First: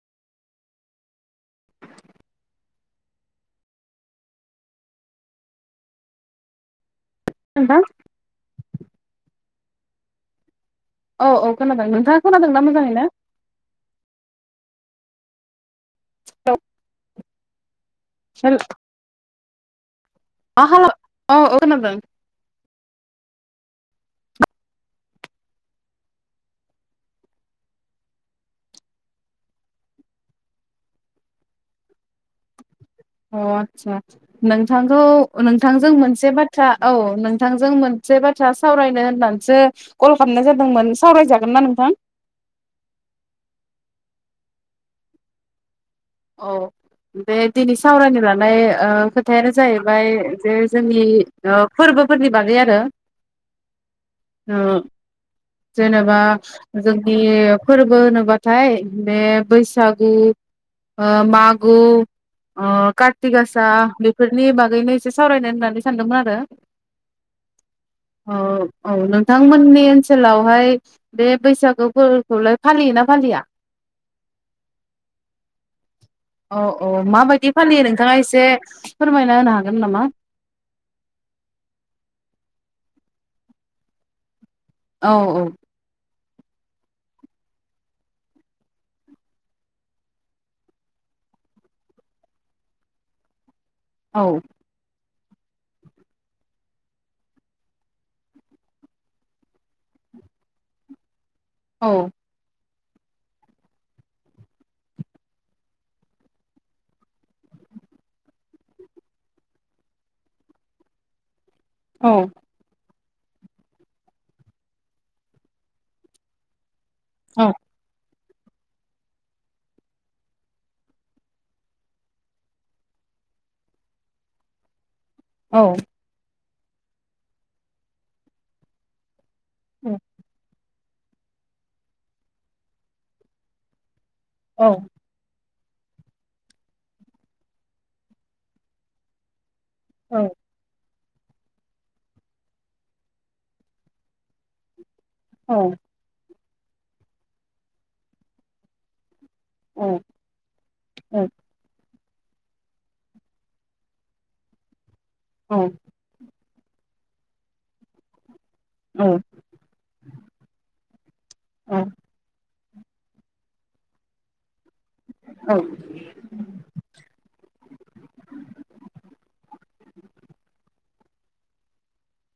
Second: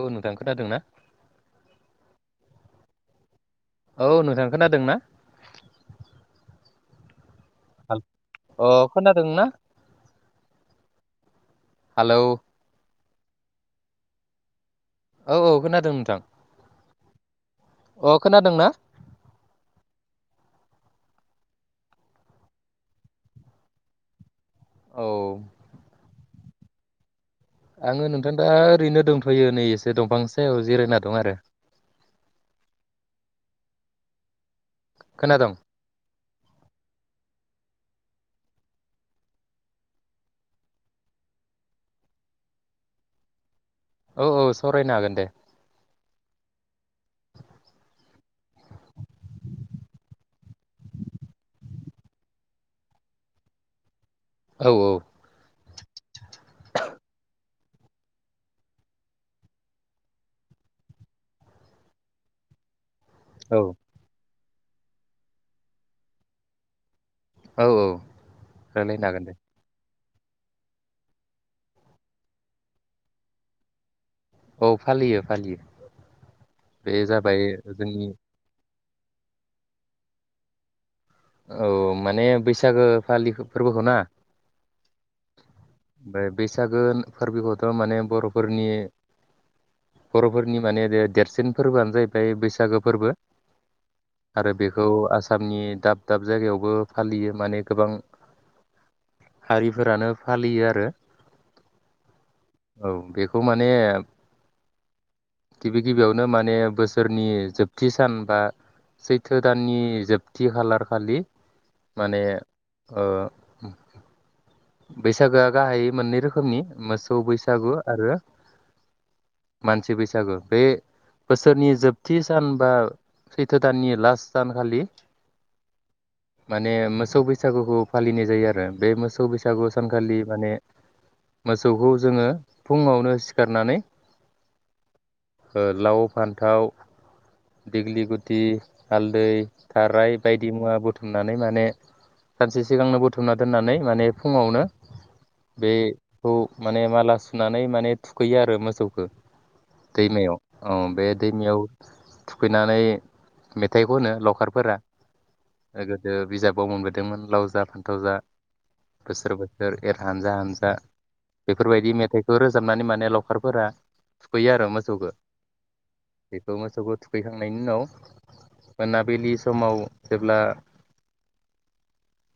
औ नोंथां खोनादोंना? औ नोंथां खोनादोंना। नोंथां अ खोनादों ना? औ औ खोनादों हेलौ नोंथाङा खोनादों ना मोजाङैनो? औ औ खोनादों नोंथां। थां अ खोनादों हेल ना? अ हेल' औ औ खोनादों औ। आङो नोंथां दा ओरैनो दोंथयो नै एसे दंफां सायाव जिरायना दं आरो। अ आतसा नों नोंथांखौ खोनादों नोंथांजों मोनसे बाथ्रा औ नोंथांजों मोन बाथ्रा सावनो होननानैसो कल खालामनाय जादोंमोन सावरायजागोन ना नोंथां? औ औ सावरायनो हागोन दे। औ बे दिनै सावरायनो लादों बाय ओ खोथायानो जाहैबाय जे जोंनि फोरबोफोरनि बागै आरो। औ ओ। औ जेनेबा जोंनि फोरबो होनोब्लाथाय बे बैसागु ओ मागु ओ कार्थि तिक गासा औ बेफोर नि बागैनो एसे सावरायनाय होननानै सानदोंमोन आरो औ औ अ रायलायनो औ हागोन दे नोंथांमोननि ओनसो ओनसोलावहाय बे बैसागो फोरबोखौलाय फालियोना फालिया औ फालियो फालियो औ बे औ जाबाय माबायदि फालियो जोंनि नोंथाङा एसे फोरमायना होनो हागोन नामा औ माने बैसागो फालि फोरबोखौ ना औ औ ओमफ्राय बैसागो फोरबोखौथ' माने बर'फोरनि बर'फोरनि माने देरसिन फोरबोआनो जाहैबाय बैसागो फोरबो औ आरो बेखौ आसाम आसामनि दाब दाब जायगायावबो फालियो माने गोबां हारिफोरानो फालियो आरो औ औ बेखौ माने गिबि गिबियावनो माने बोसोरनि जोबथि सान बा सैथो दाननि जोबथि खालार खालि औ माने ओ बैसागोआ गाहाय मोननै रोखोमनि मोसौ बैसागु आरो मानसि बैसागु बे बोसोरनि जोबथि सान बा सैथो दाननि लास्ट सानखालि औ माने मोसौ बैसागुखौ फालिनाय जायो आरो बे मोसौ बैसागु सागु सानखालि माने मोसौखौ जोङो फुङावनो सिखारनानै औ ओ लाव फान्थाव दिग्लि गुदि हालदै थाराय औ बायदि मुवा बो थुमनानै माने सानसे सिगांनो बुथुमना दोननानै माने फुङावनो औ बे खौ माने माला सुनानै माने थुखैयो आरो मोसौखो औ दैमायाव औ बे दैमायाव थुखैनानै मेथाइ खनो लाउखारफोरा औ ओ गोदो बिजाब बाव मोनबाथाय लाव जा फान्थाव जा बोसोर बोसोर एर हानजा हानजा बेफोरबायदि मेथाइखौ रोज रोजाबनानै माने लावखारफोरा थुखैयो आरो। मोसौखौ बेखौ मोसौखौ थुखैखांनायनि उनाव मोनाबिलि समाव जेब्ला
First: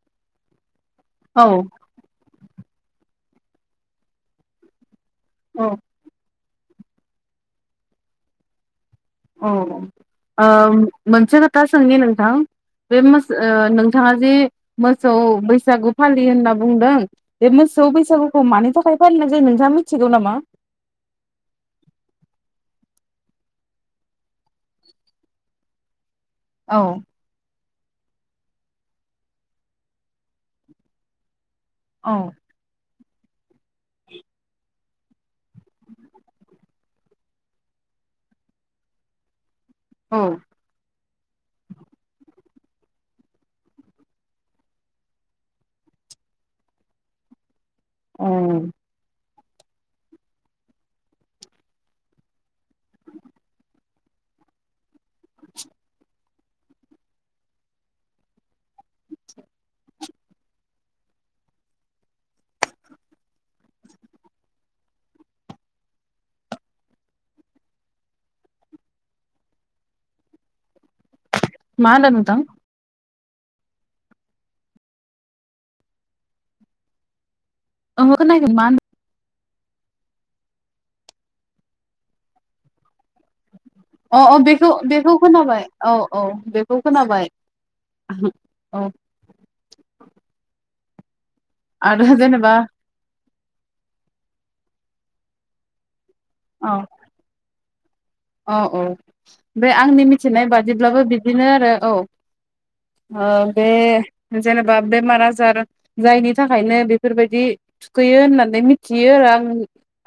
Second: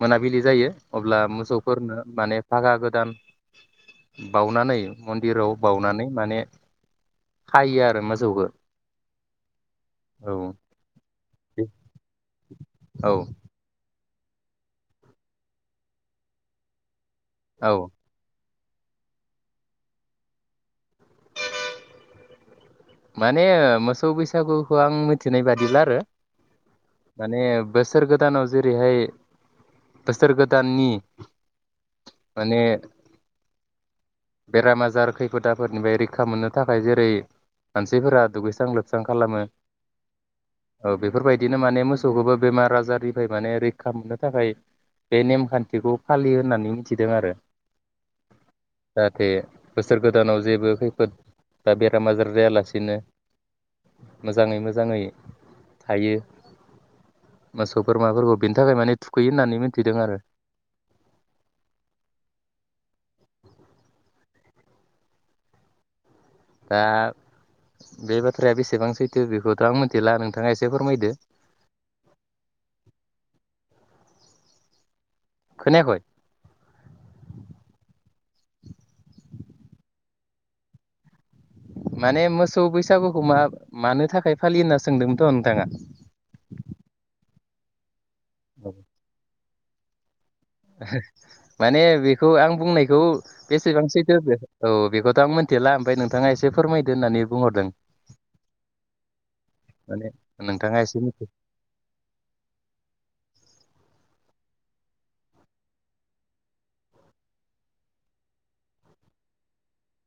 मोनाबिलि जायो अब्ला औ मोसौफोरनो माने थाखा गोदान बाउनानै मन्दिराव औ बावनानै माने हायो आरो मोजौखौ। औ आ मोनसे खोथा सोंनि नोंथां बे औ मोसौ ओ थाङा जे मोसौ बैसागु फालियो होनना बुंदों बे औ मोसौ बेैसागुखौ मानि था थाखाय फालिनाय जायो नोंथाङा मिथिगौ नामा? माने मोसौ बैसागुखौ आं मिथिनाय बादिब्ला आरो औ माने बोसोर गोदानाव जेरैहाय बोसोर गोदाननि औ माने बेराम आजार खैफोदाफोरनिफ्राय रैखा मोननो थाखाय जेरै मानसिफोरा दुगैस्रां लोबस्रां खालामो औ। बेफोरबायदिनो माने मोसौखौबो बेमार आजारनिफ्राय माने रैखा मोननो थाखाय बे नेमखान्थिखौ फालियो होननानै मिथिदों आरो। औ। जाहाथे बोसोर गोदानाव जेबो खैफोद बा बेराम आजार जायाला बिसेनो मोजाङै मोजाङै थायो मोसौ बोरमाफोरखौ बेनि थाखाय माने थुखैयो होननानै मिथिदों आरो। दा बे बाथ्राया बेसेबां सैथो बेखौथ' आं मिथिला नोंथाङा एसे फोरमायदो। मा होनदों नोंथां? खोनायाखै? ओंहो खीनायाखै मा मोनदों? माने मोसौ बैसागो अ अ बेखौ बेखौ सोंदोंमोनथ' नोंथाङा खोनाबाय औ औ बेखौ खोनाबाय। औ। [inaudible] माने आरो बेखौ जेनेबा आं बुंनायखौ बेसेबां सैथो औ बेखौथ' आं मिथिला ओमफ्राय नों नोंथाङा एसे औ फोरमायदो होननानै बुंहरदों। औ औ बे आंनि माने मिथिनाय नोंथाङा एसे बादिब्लाबो मिथि बिदिनो आरो औ बे जेनेबा बेमार आजार जायनि थाखायनो बेफोरबायदि थुखैयो होननानै मिथियो आरो आं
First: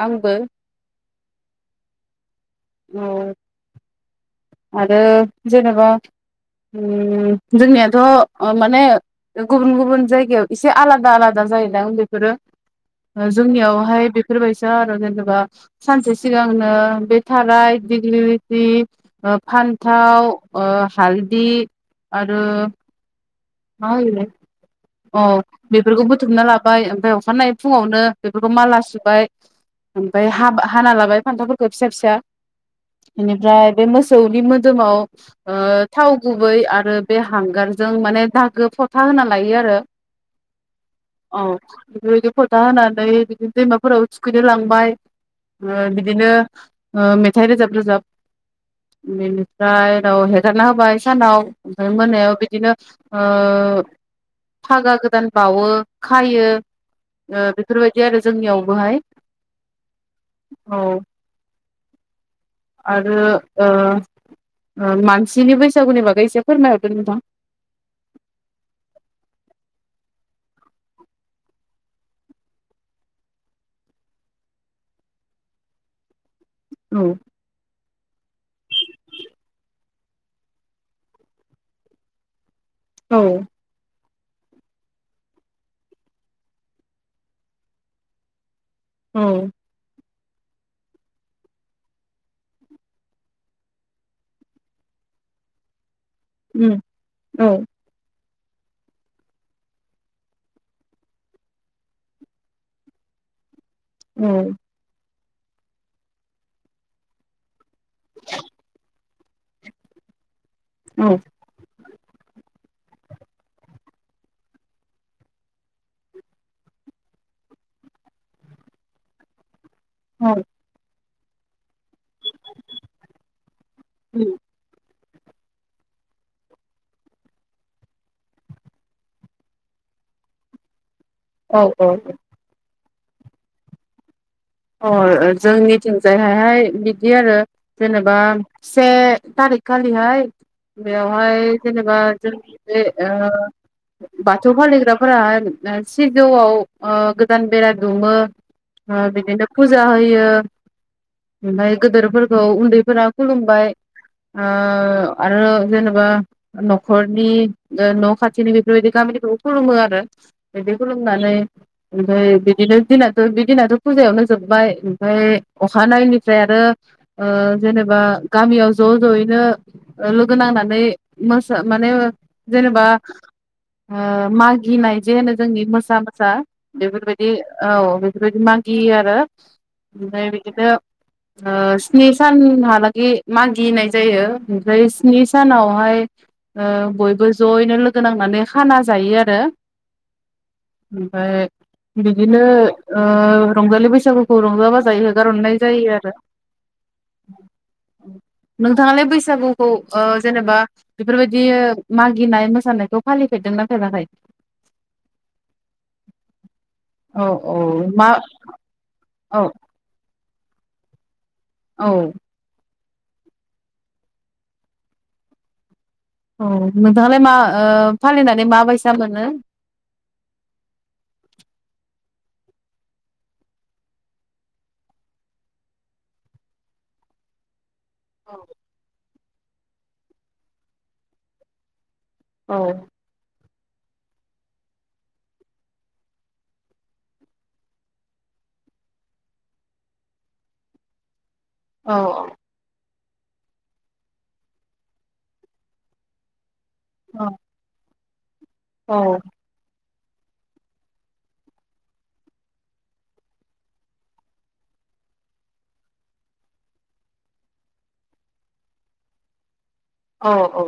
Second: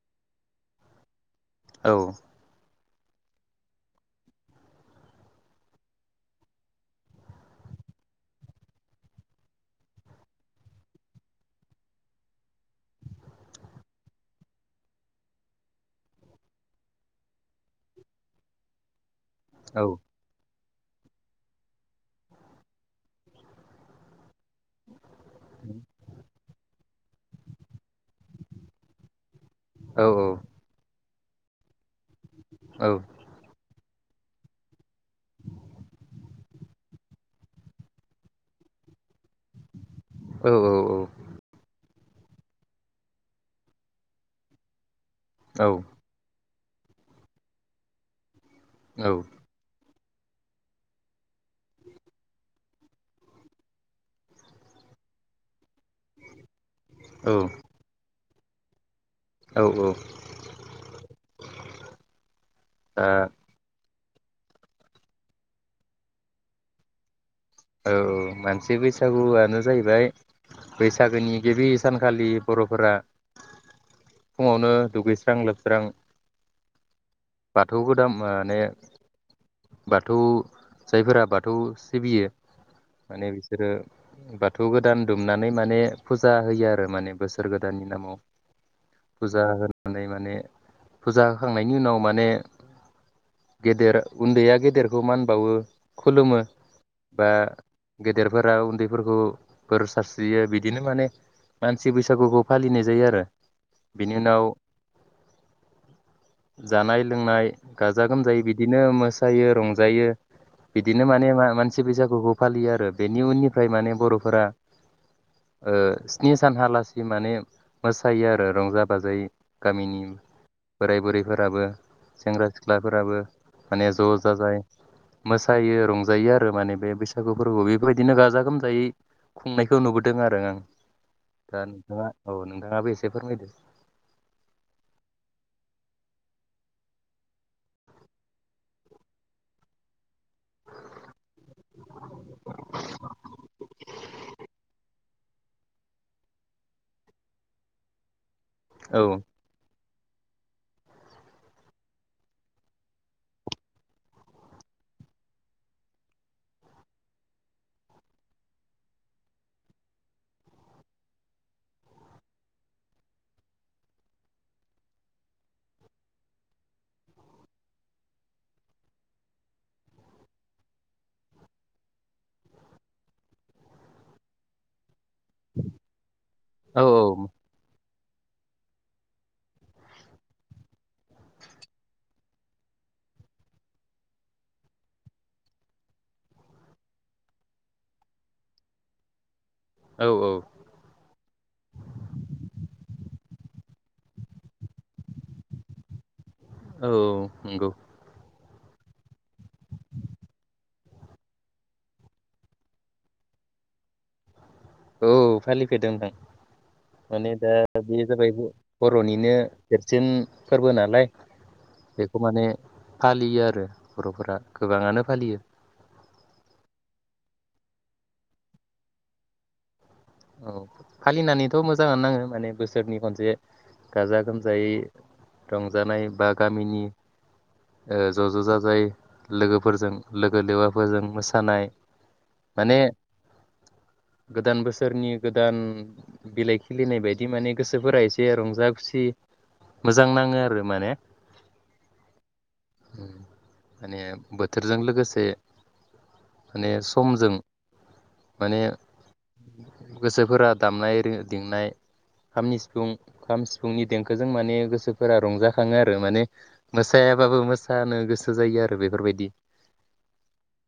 आंबो औ। औ। आरो जेनेबा उम जोंनियाथ' माने गुबुन गुबुन जायगायाव एसे आलादा आलादा जायो बेफोरो जोंनियावहाय बेफोरबायसा आरो जेनेबा सानसे सिगांनो बे थाराय दिघिलिगुति ओ औ फान्थाव अ हालदि आरो मा होयोलै औ बेफोरखौ बुथुमना ला ओमफ्राय अखानायै फुङावनो बेफोरखौ माला सुबाय औ ओमफ्राय हाबा हाना लाबाय। फान्थावफोरखौ फिसा फिसा औ बेनिफ्राय बे मोसौनि मोदोमाव ओ थाव गु गुबै आरो बे हांगारजों माने दागो फथा होना लायो आरो औ औ औ। बेफोरबायदि फथा होनानै बिदिनो दैमाफोराव थुखैनो लांबाय। ओ बिदिनो ओ मेथाइ रोजाब रोजाब। औ बेनिफ्राय उनाव हेगारना होबाय सानाव ओमफ्राय मोनायाव बिदिनो ओ फागा गोदान बावो खायो। औ ओ बेफोरबायदि आरो जोंनियावबोहाय औ दा औ औ आरो ओ ओ मानसिनि बैसागुनि बागै एसे फोरमायहरदो नोंथां। औ औ मोनसे बैसागुआनो जाहैबाय बैसागोनि गिबि सानखालि बर'फोरा फुङावनो दुगैस्रां लोबस्रां। औ। बाथौ गोदान माने बाथौ जायफोरा बाथौ सिबियो औ माने बिसोरो बाथौ गोदान दुमनानै माने फुजा होयो आरो माने बोसोर गोदाननि नामाव औ फुजा होनानै माने माने फुजा होखांनायनि उनाव माने गेदेर उन्दैया गेदेरखौ मान बावो। खुलुमो उम बा औ गे गेदेरफोरा उन्दैफोरखौ बोर सारस्रियो बिदिनो माने मानसि बैसागुखौ फालिनाय जायो आरो बेनि औ उनाव जानाय लोंनाय गाजा गोमजायै बिदिनो मोसायो रंजायो बिदिनो औ माने मा-मानसि बैसागुखौ फालियो आरो बेनि उननिफ्राय माने बर'फोरा ओ स्नि सानहाालासि माने मोसायो आरो रंजा बाजायै गामिनि बोराय बुरै फोराबो सेंग्रा सिख्लाफोराबो माने ज' जाजाय मोसायो रंजायो आरो माने बे बैसागु फोरबोआव बेफोरबायदिनो गाजा गोमजायै खुंनायखौ नुबोदों आरो आं दा नोंथाङा औ नोंथाङा एसे फोरमायदो अ ओ जोंनिथिंजायहायहाय बिदि आरो जेनेबा से थारिख खालिहाय बेयावहाय जेनेबा जोंनि बे ओ बाथौ फालिग्राफोराहाय सिजौआव ओ गोदान बेरा दुमो औ ओ बिदिनो फुजा होयो ओमफ्राय गोदोरफोरखौ उन्दैफोरा खुलुमबाय ओ आरो जेनेबा न'खरनि ओ न' खाथिनि बेफोरबायदि गामिखौबो खुलुमो आरो बिदि खुलुमनानै ओमफ्राय बिदिनो दिनाथ' बि दिनाथ' फुजायावनो जोबबाय ओमफ्राय अखानायैनायनिफ्राय आरो ओ जेनेबा गामियाव ज' ज'यैनो लोगो नांनानै मोसा माने जेनेबा ओ मागिनाय जे होनो जोंनि मोसा मोसा औ बेफोरबायदि औ बेबायदि मागियो आरो ओमफ्राय बिदिनो ओ स्नि सानहालागै मागिनाय जायो ओमफ्राय स्नि सानावहाय ओ बयबो जयैनो लोगो नांनानै खाना जायो आरो औ औ ओमफ्राय बिदिनो ओ रंजालि बैसागु खौ रंजा बाजायै हगारहरनाय जायो आरो औ नंगौ नोंथाङालाय बैसागुखौ ओ जेनेबा बेफोरबायदि मागिनाय मोसानायखौ फालिफेरदोंना फेराखै औ फालिफेरदों नोंथां माने औ दा औ बे मा जाबाय बर'नि नो औ देरसिन फोरबो नालाय औ बेखौ माने फालियो आरो बरफोरा गोबाङानो फालियो औ नोंथाङालाय मा ओ फालिनानै माबायसा मोनो औ फालिनानैथ' मोजाङानो नाङो माने बोसोरनि खनसे गाजा गोमजायै रंजानाय बा गामिनि ओ ज औ ज जाजाय लोगोफोरजों लोगो लेवाफोरजों मोसानाय औ माने गोदान बोस सोरनि गोदान बिलाइ खिलिनाय बायदि माने गोसोफोरा एसे रंजा खुसि मोजां नाङो आरो माने औ माने बोथोरजों लोगोसे माने समजों माने औ गोसोफोरा दामनाय रोङो दिंनाय खामनि सिफुं खाम सिफुंनि देंखोजों माने गोसोफोरा रंजाखाङो आरो माने मोसायाबाबो मोसानो गोसो जायो आरो बेफोरबायदि औ औ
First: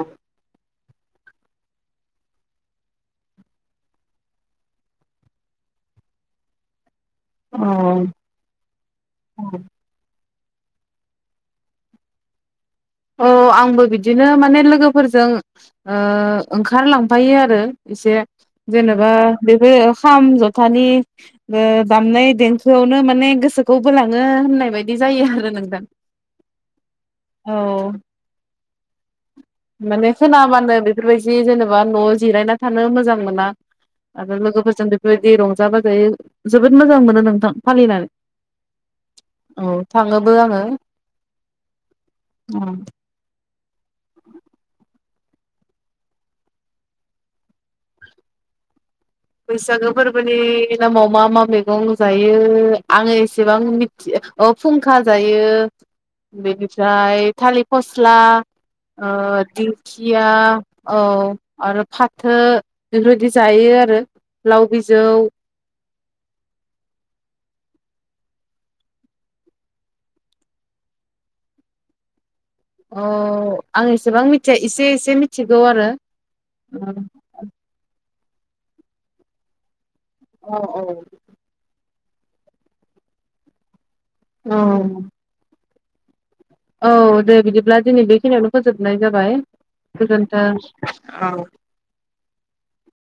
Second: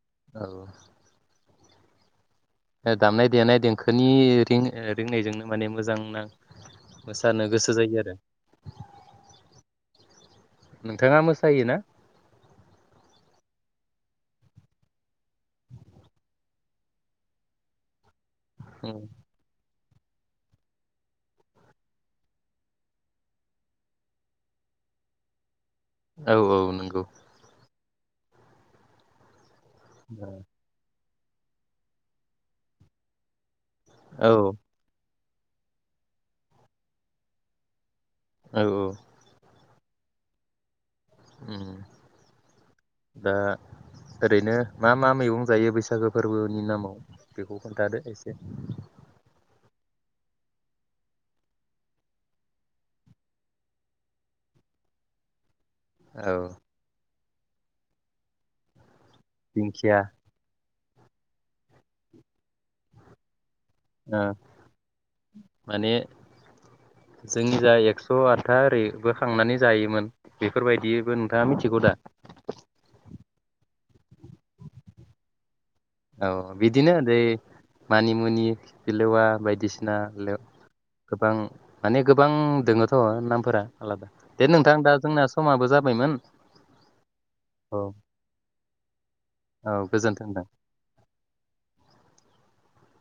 दामनाय देनाय देंखोनि रिं ओ रिंनायजोंनो माने मोजां नां मोसानो गोसो औ जायो आरो औ नोंथाङा मोसायोना औ आंबो बिदिनो माने लोगोफोरजों ओ ओंखारलांफायो आरो एसे जेनेबा बेबो खाम जथानि ओ दामनाय देंखोआवनो माने गोसोखौ बोलाङो होननाय बायदि जायो आरो नोंथां औ औ नंगौ औ माने खोनाबानो बे बेफोरबायदि जेनेबा न'आव जिरायना थानो मोजां मोना औ आरो लोगोफोरजों बे बेबायदि रंजा बाजायै जोबोद मोजां मोनो नोंथां फालिनानै औ औ औ थाङोबो आङो उम ओं दा ओरैनो मा मा मैगं जायो बैसागो फोरबोनि नामाव बेखौ खोन्थादो एसे बैसागो फोरबोनि नामाव मा मा मैगं जायो आङो एसेबां मिथि अ फुंखा जायो औ बेनिफ्राय थालिर फस्ला ओ दिंखिया औ आरो फाथो बेफोरबायदि जायो आरो आ लाव बिजौ माने जोंनि जा एक्स' आटथा ओरैबो खांनानै जायोमोन बेफोरबायदिबो नोंथाङा मिथिगौ दा अ आं एसेबां मिथिया एसे एसे मिथि औ बिदिनो [unintelligible] मानि मुनि फालेवा बायदिसिना औ गोबां माने गोबां दङथ' नामफोरा आलादा दे औ नोंथां दा जोंना समाबो जाबाय [unintelligible] औ दे बिदिब्ला दिनै बेखिनियावनो फोजोबनाय जाबाय औ गोजोन्थों गोजोनथों औ।